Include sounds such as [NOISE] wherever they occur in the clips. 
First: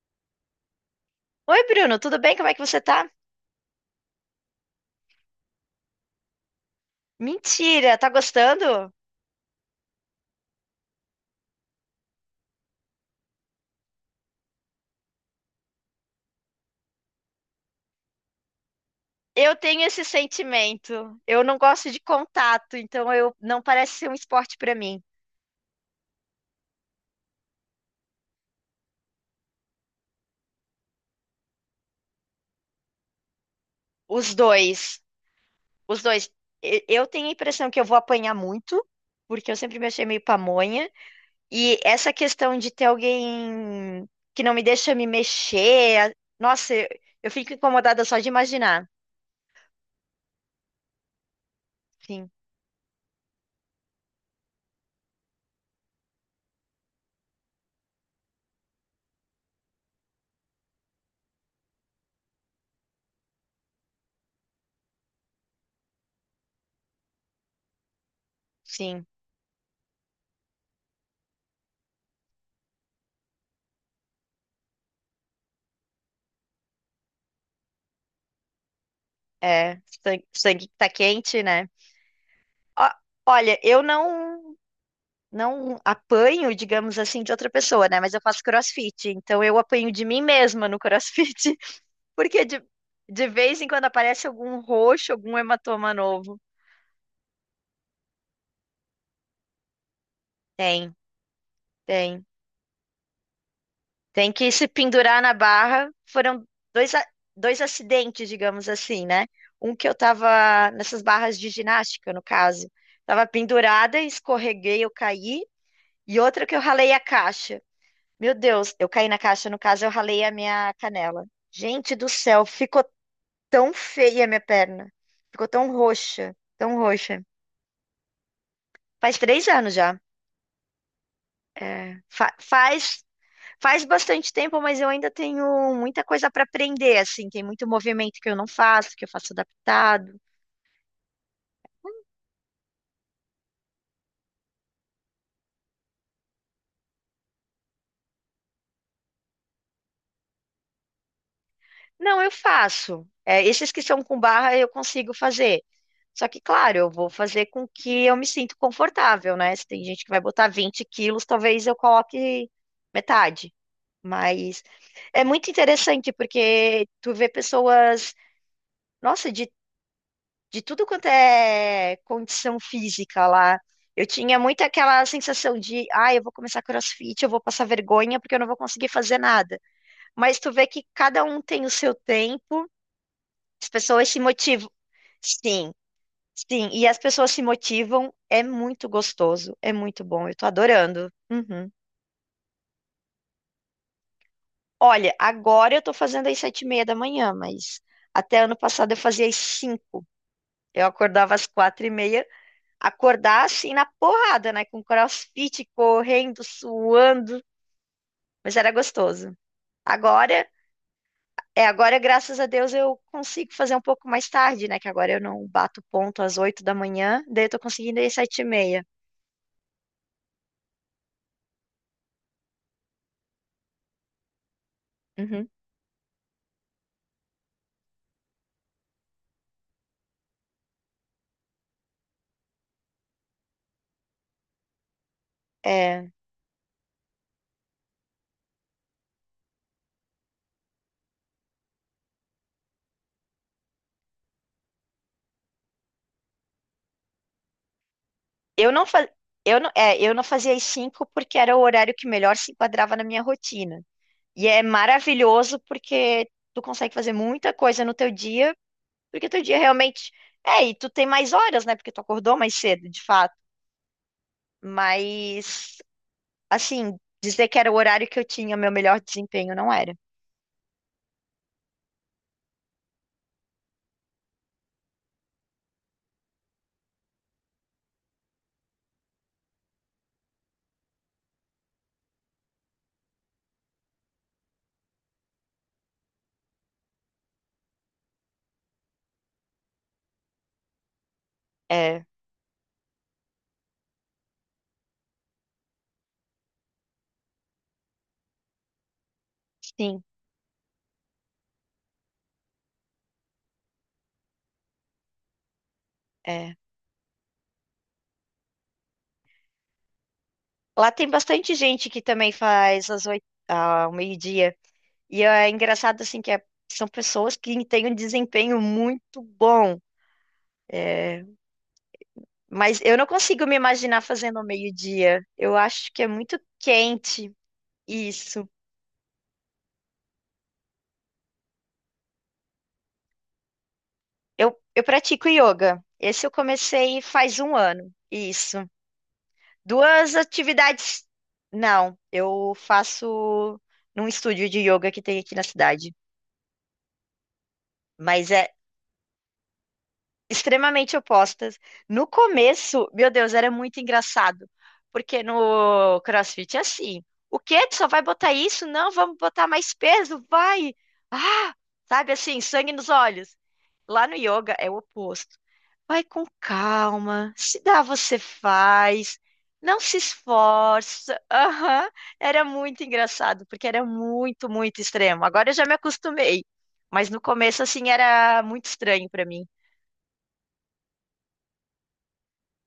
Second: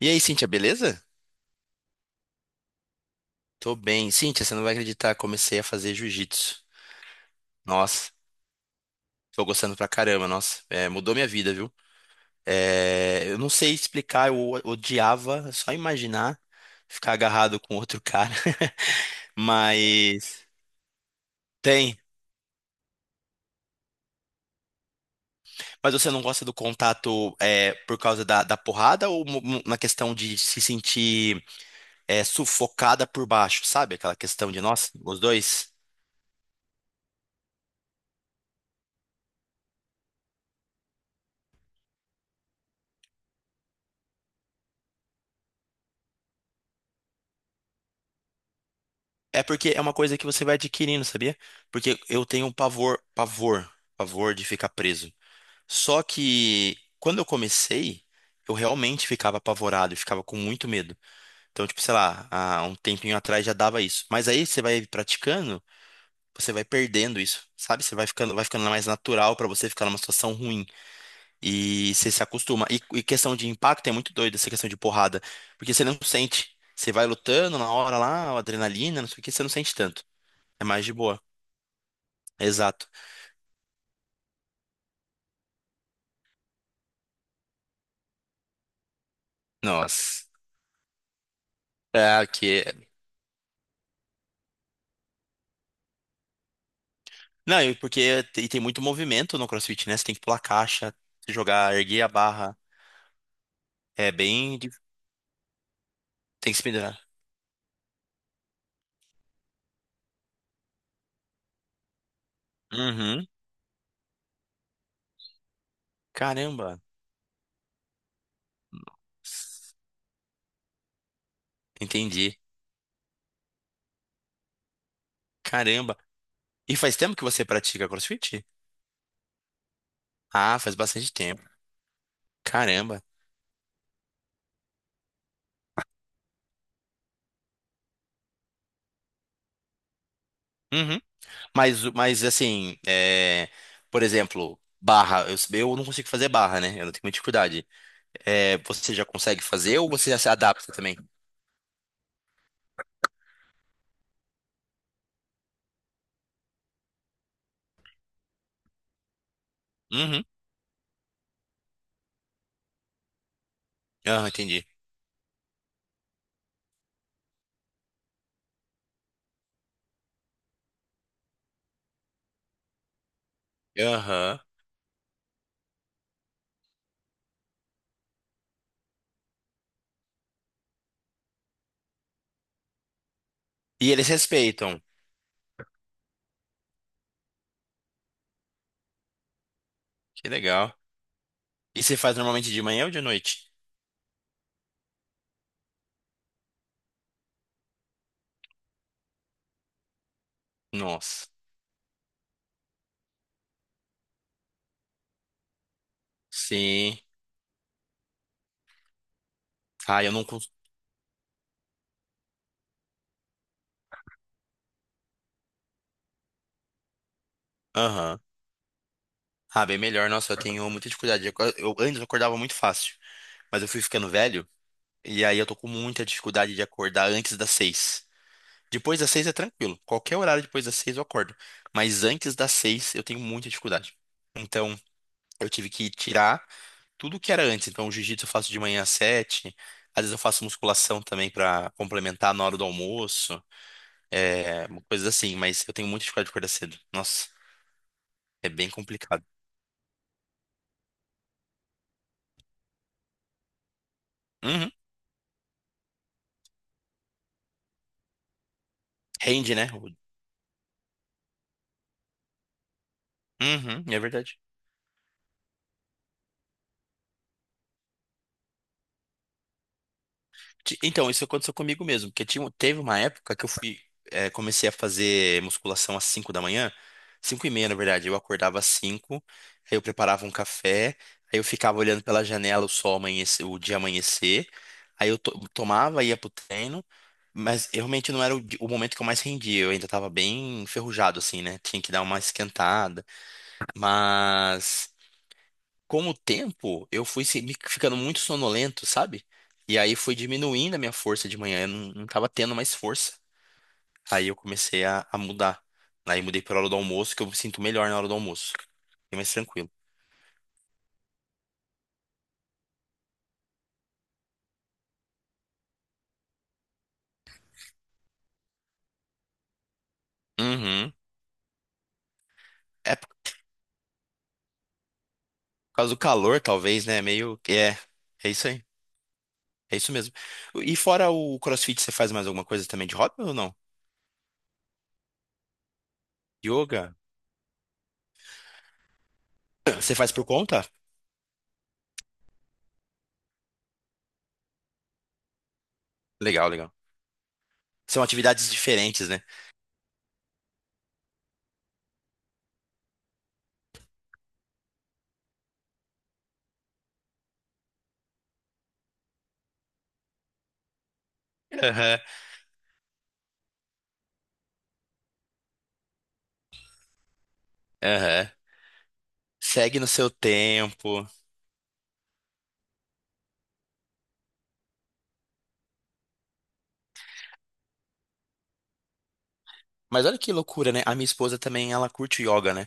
E aí, Cíntia, beleza? Oi, Bruno, tudo bem? Como é que você tá? Tô bem. Cíntia, você não vai acreditar, comecei a fazer jiu-jitsu. Mentira, tá Nossa, gostando? tô gostando pra caramba, nossa. Mudou minha vida, viu? Eu não sei explicar, odiava é só imaginar ficar agarrado com outro cara. [LAUGHS] Eu tenho esse Mas sentimento. Eu não gosto tem. de contato, então eu não parece ser um esporte pra mim. Mas você não gosta do contato por causa da porrada ou na questão de se sentir sufocada por baixo, sabe? Aquela Os questão de, nossa, dois, os dois. os dois. Eu tenho a impressão que eu vou apanhar muito, porque eu sempre me achei meio pamonha. E essa questão de ter alguém que não me deixa me mexer, nossa, eu fico incomodada só de imaginar. É porque é uma coisa que você vai adquirindo, sabia? Porque eu Sim, tenho um pavor, pavor, pavor de ficar preso. Só que quando eu comecei, eu realmente ficava apavorado, eu ficava com muito medo. Então, tipo, sei lá, há um tempinho atrás já dava isso. Mas aí você vai praticando, você vai perdendo isso, sabe? Você vai ficando mais sim, natural pra você ficar numa situação ruim e você se acostuma. E questão de impacto é muito doido essa questão de porrada, porque você não sente. Você vai lutando na hora lá, adrenalina, não sei o que, você não sente é. tanto. Sangue, É sangue que mais tá de boa. quente, né? Exato. Ó, olha, eu não. não apanho, digamos assim, de outra pessoa, né? Mas eu faço CrossFit, então eu apanho de mim Nossa. mesma no CrossFit, [LAUGHS] É, porque de, que... de vez em quando aparece algum roxo, algum hematoma novo. Não, e e tem muito movimento no CrossFit, né? Você tem que pular Tem, caixa, jogar, erguer a tem. barra. É Tem que bem. se pendurar na barra. Foram Tem que se dois, pendurar. a- dois acidentes, digamos assim, né? Um que eu tava nessas barras de ginástica, no caso. Tava Uhum. pendurada, escorreguei, eu caí. E outra que eu Caramba. ralei a caixa. Meu Deus, eu caí na caixa, no caso eu ralei a minha canela. Gente do Entendi. céu, ficou tão feia a minha perna. Ficou tão Caramba. roxa, E tão faz tempo roxa. que você pratica CrossFit? Faz 3 anos já. Ah, faz bastante tempo. É, fa- Caramba. faz, faz bastante tempo, mas eu ainda tenho muita coisa para aprender, assim. Tem muito movimento que eu não faço, que eu faço adaptado. Uhum. Mas, mas assim, é, por exemplo, barra. Eu não consigo fazer barra, né? Eu não tenho muita dificuldade. É, você já consegue fazer ou você já se adapta também? Não, eu faço. É, esses que são com barra eu consigo fazer. Só que, claro, eu vou fazer com que eu me sinto confortável, né? Se tem gente que vai Uhum. botar 20 quilos, talvez eu coloque metade. Aham, Mas entendi. é muito interessante porque tu vê pessoas, nossa, de tudo quanto é condição física lá. Eu tinha Aham. muito aquela sensação de, ah, eu vou começar CrossFit, eu vou passar vergonha porque eu não vou conseguir fazer nada. Mas tu vê que cada um tem o seu tempo, as E eles pessoas se motivam. respeitam. Sim, sim, e as pessoas se motivam, é muito gostoso, é muito bom, Que eu tô legal. adorando. Uhum. E você faz normalmente de manhã ou de noite? Olha, agora eu tô fazendo às 7h30 da manhã, mas até ano passado eu fazia às 5h. Eu Nossa. acordava às 4h30, acordar assim na porrada, né? Com CrossFit, correndo, Sim. suando, mas era gostoso. Ah, eu não Agora, cons... agora, graças a Deus eu consigo fazer um pouco mais tarde, né? Que agora eu não bato ponto às 8h da manhã, daí eu tô conseguindo ir às Aham. 7h30. Ah, bem melhor. Nossa, eu tenho muita dificuldade. Eu, antes eu acordava muito fácil, mas eu fui ficando velho e aí eu Uhum. tô com muita dificuldade de acordar antes das seis. Depois das seis é tranquilo. Qualquer horário depois das seis eu acordo. Mas antes das seis eu tenho muita dificuldade. Então, eu tive que É, tirar tudo que era antes. Então, o jiu-jitsu eu faço de manhã às sete. Às vezes eu faço musculação também pra complementar na hora do almoço. É, uma coisa assim, mas eu tenho muito dificuldade de acordar cedo. Nossa, é bem eu não fa... complicado. eu não, é, eu não fazia às 5h porque era o horário que melhor se enquadrava na minha rotina. E é Uhum. maravilhoso porque tu consegue fazer muita coisa no teu dia, porque teu Rende, dia né? realmente e tu tem mais horas, né? Porque tu acordou mais cedo, de fato. Uhum, é verdade. Mas, assim, dizer que era o horário que eu tinha meu melhor desempenho não era. Então, isso aconteceu comigo mesmo, porque tinha, teve uma época que comecei a fazer musculação às 5 da manhã, 5 e meia, na verdade. Eu acordava às 5, aí eu preparava um café, aí eu ficava olhando pela janela o sol amanhecer, o dia amanhecer, aí tomava, ia pro treino, mas eu realmente não era o momento que eu mais rendia, eu ainda tava bem enferrujado, assim, né? Tinha que dar É, uma esquentada, mas com o tempo, eu fui ficando muito sonolento, sabe? E aí sim, foi diminuindo a minha força de manhã, eu não, não tava tendo mais força. Aí eu comecei a mudar. Aí mudei é. pra hora do almoço, que eu me sinto melhor na hora do almoço. Fiquei mais tranquilo. Lá tem bastante gente que também faz às 8h, ao meio-dia. E é engraçado, assim, são pessoas que têm um desempenho muito bom. Uhum. É, mas É eu não por consigo me imaginar fazendo ao meio-dia. Eu acho causa do que é muito calor, talvez, né? quente Meio que é. É isso. isso aí. É isso mesmo. E fora o CrossFit, você faz mais alguma coisa também de hobby ou não? Eu pratico yoga. Esse eu Yoga? comecei faz um ano. Isso. Você faz Duas por conta? atividades. Não, eu faço num estúdio de yoga que tem aqui na cidade. Legal, legal. São Mas é, atividades diferentes, né? extremamente opostas. No começo, meu Deus, era muito engraçado, porque no CrossFit é assim. O quê? Tu só vai botar isso? Não, vamos botar mais peso, vai! Ah, Aham, sabe assim, sangue nos olhos. Lá no yoga é o oposto. Vai com calma, se dá, você aham. faz, não Segue no se seu tempo. esforça. Aham. Era muito engraçado, porque era muito, muito extremo. Agora eu já me acostumei, mas no começo, assim, era muito estranho para mim. Mas olha que loucura, né? A minha esposa também, ela curte yoga, né?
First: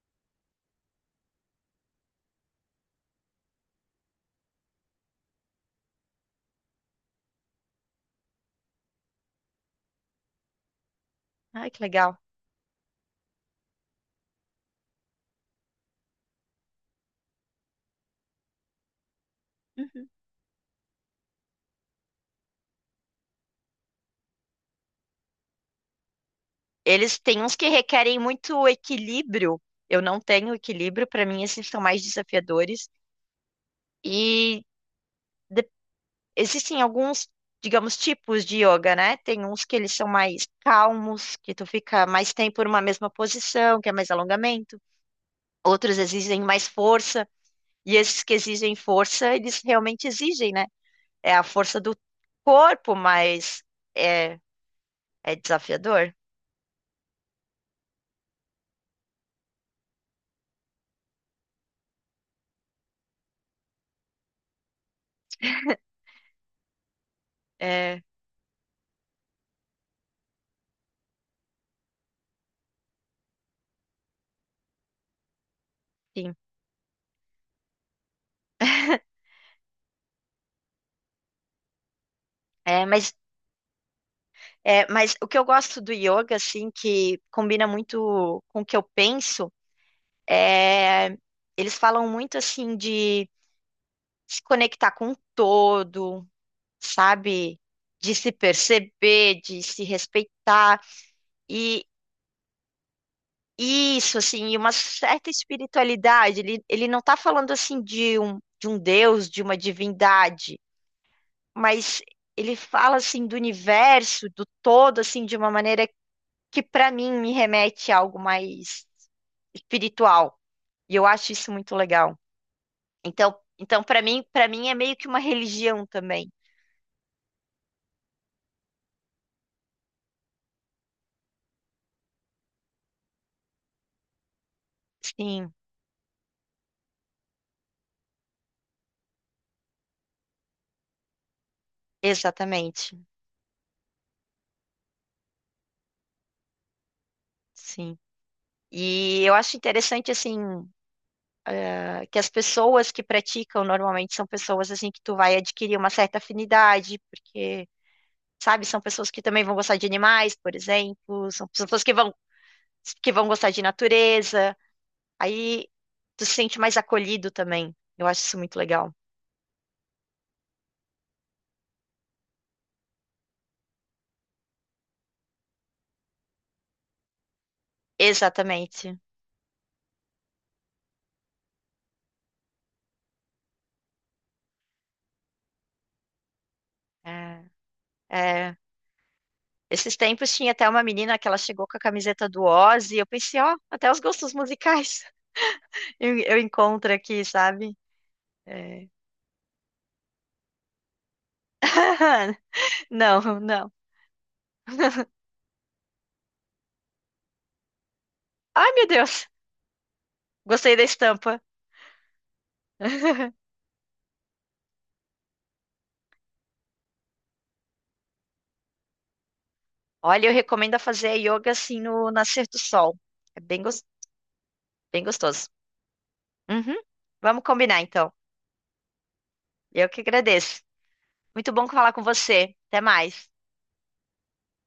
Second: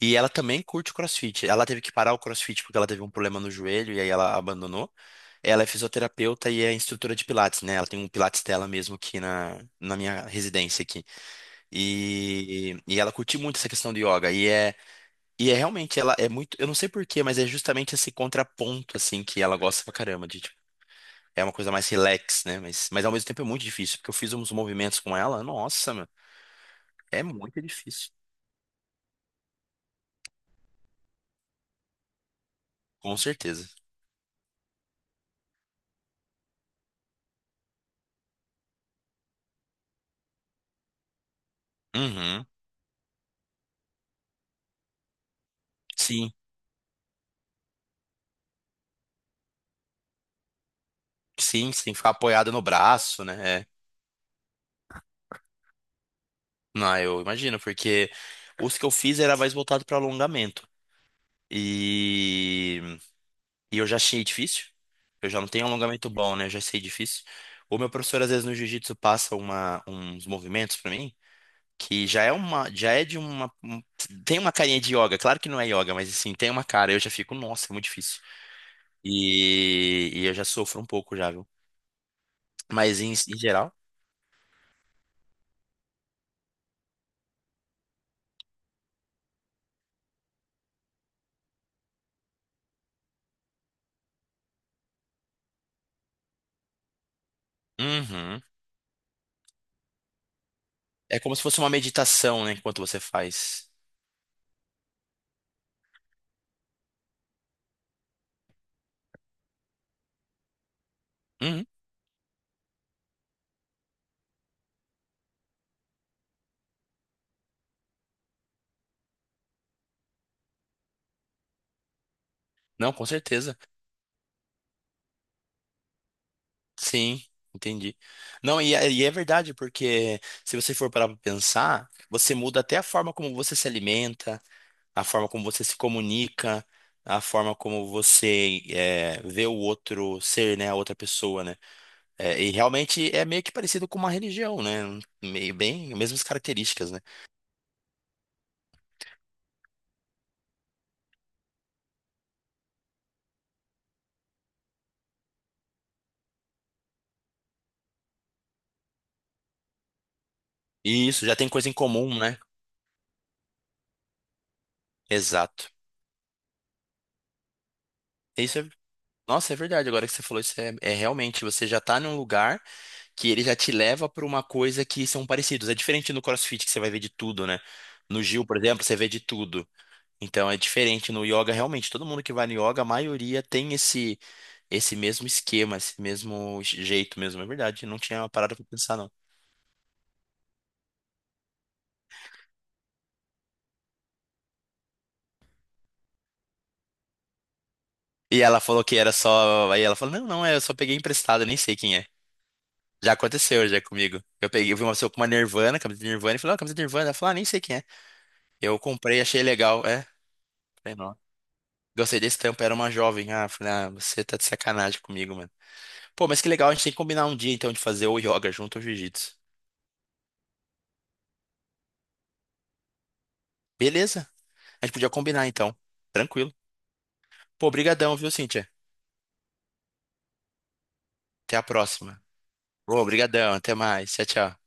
E ela também curte CrossFit. Ela teve que parar o CrossFit porque ela teve um problema no joelho e aí ela abandonou. Ela é fisioterapeuta e é instrutora de Pilates, né? Ela tem um Pilates dela mesmo aqui na minha residência aqui. Ai, que legal. E ela curte muito essa questão do yoga. E é realmente, ela é muito, eu não sei por quê, mas é justamente esse contraponto, assim, que ela gosta pra Uhum. caramba de, tipo, é uma coisa mais relax, né? Mas ao mesmo tempo é muito difícil, porque eu fiz uns movimentos com ela, nossa, meu, Eles é têm uns muito que difícil. requerem muito equilíbrio. Eu não tenho equilíbrio, para mim, esses são mais desafiadores. Com certeza. E de- existem alguns, digamos, tipos de yoga, né? Tem uns que eles são mais calmos, que tu fica mais Uhum. tempo numa mesma posição, que é mais alongamento. Outros Sim, exigem mais força, e esses que exigem força, eles realmente exigem, né? É a sim, força sim, do ficar apoiado no corpo, braço, né? mas É. é, é desafiador. Não, eu imagino, porque os que eu fiz era mais voltado para alongamento. E... e eu já achei difícil. Eu já não tenho alongamento bom, né? Eu já sei difícil. O meu É, professor, às vezes, no jiu-jitsu passa uma... uns movimentos para mim, que já é uma. Já é de uma. Tem uma carinha de yoga. Claro que não é yoga, mas sim. assim, tem uma cara. Eu já fico, nossa, é muito difícil. E eu já sofro um pouco já, viu? É, Mas mas, em geral. mas o que eu gosto do yoga, assim, que combina muito com o que eu penso, é, eles falam muito, assim, de se conectar com o todo, sabe? De se Uhum. perceber, de se respeitar. É como se fosse uma E meditação, né, enquanto você faz. isso, assim, e uma certa espiritualidade. Ele não está falando, assim, de um Deus, de uma divindade, Uhum. mas ele fala, assim, do universo, do todo, assim, de uma maneira que, para mim, me remete a algo mais espiritual. E eu acho isso muito legal. Não, com Então, certeza. então para mim, é meio que uma religião também. Sim, entendi. Não, e é verdade, porque se você for parar para pensar, você muda até a forma como você se alimenta, a forma como Sim, você se comunica, a forma como você vê o outro ser, né, a outra pessoa, né? É, e exatamente. realmente é meio que parecido com uma religião, né? Meio bem, mesmas características, né? Sim. E eu acho interessante assim que as pessoas que praticam normalmente são pessoas assim que tu vai adquirir uma certa afinidade, porque sabe, são pessoas que também vão gostar de animais, por E isso exemplo, já são tem coisa em pessoas que vão comum, né? que vão gostar de natureza. Aí Exato. tu se sente mais acolhido também. Eu acho isso muito Isso é legal. nossa, é verdade. Agora que você falou isso, é realmente você já tá num lugar que ele já te leva para uma coisa que são parecidos. É diferente no CrossFit que você vai ver de tudo, né? No Gil, por exemplo, você Exatamente. vê de tudo. Então é diferente no yoga, realmente. Todo mundo que vai no yoga, a maioria tem esse esse mesmo esquema, esse mesmo jeito mesmo. É É, verdade. Não tinha parado é. pra pensar, não. Esses tempos tinha até uma menina que ela chegou com a camiseta do Oz e eu pensei, ó, até os gostos musicais [LAUGHS] eu encontro aqui, sabe? E ela falou É. que era só. Aí ela falou: Não, não, é, eu só peguei emprestado, eu nem sei quem é. [LAUGHS] Já Não, aconteceu não. já comigo. Eu peguei, eu vi uma pessoa com uma Nirvana, camiseta de Nirvana, e falei: Ó, camiseta de Nirvana. Ela falou: Ah, nem sei quem é. Ai, Eu meu comprei, Deus. achei legal. É. Gostei da Sei não. estampa. Gostei desse tempo era uma jovem. Ah, falei, ah, você tá de sacanagem comigo, mano. Pô, mas que legal, a gente tem que combinar um dia então de fazer ou yoga junto ou jiu-jitsu. Olha, eu recomendo fazer a yoga assim no nascer do sol. É bem, Beleza, a gente bem podia combinar gostoso. então. Tranquilo. Uhum. Vamos Pô, combinar, então. brigadão, viu, Cíntia? Eu que agradeço. Muito Até a bom falar com próxima. você. Até Pô, mais. brigadão, até mais. Tchau, tchau.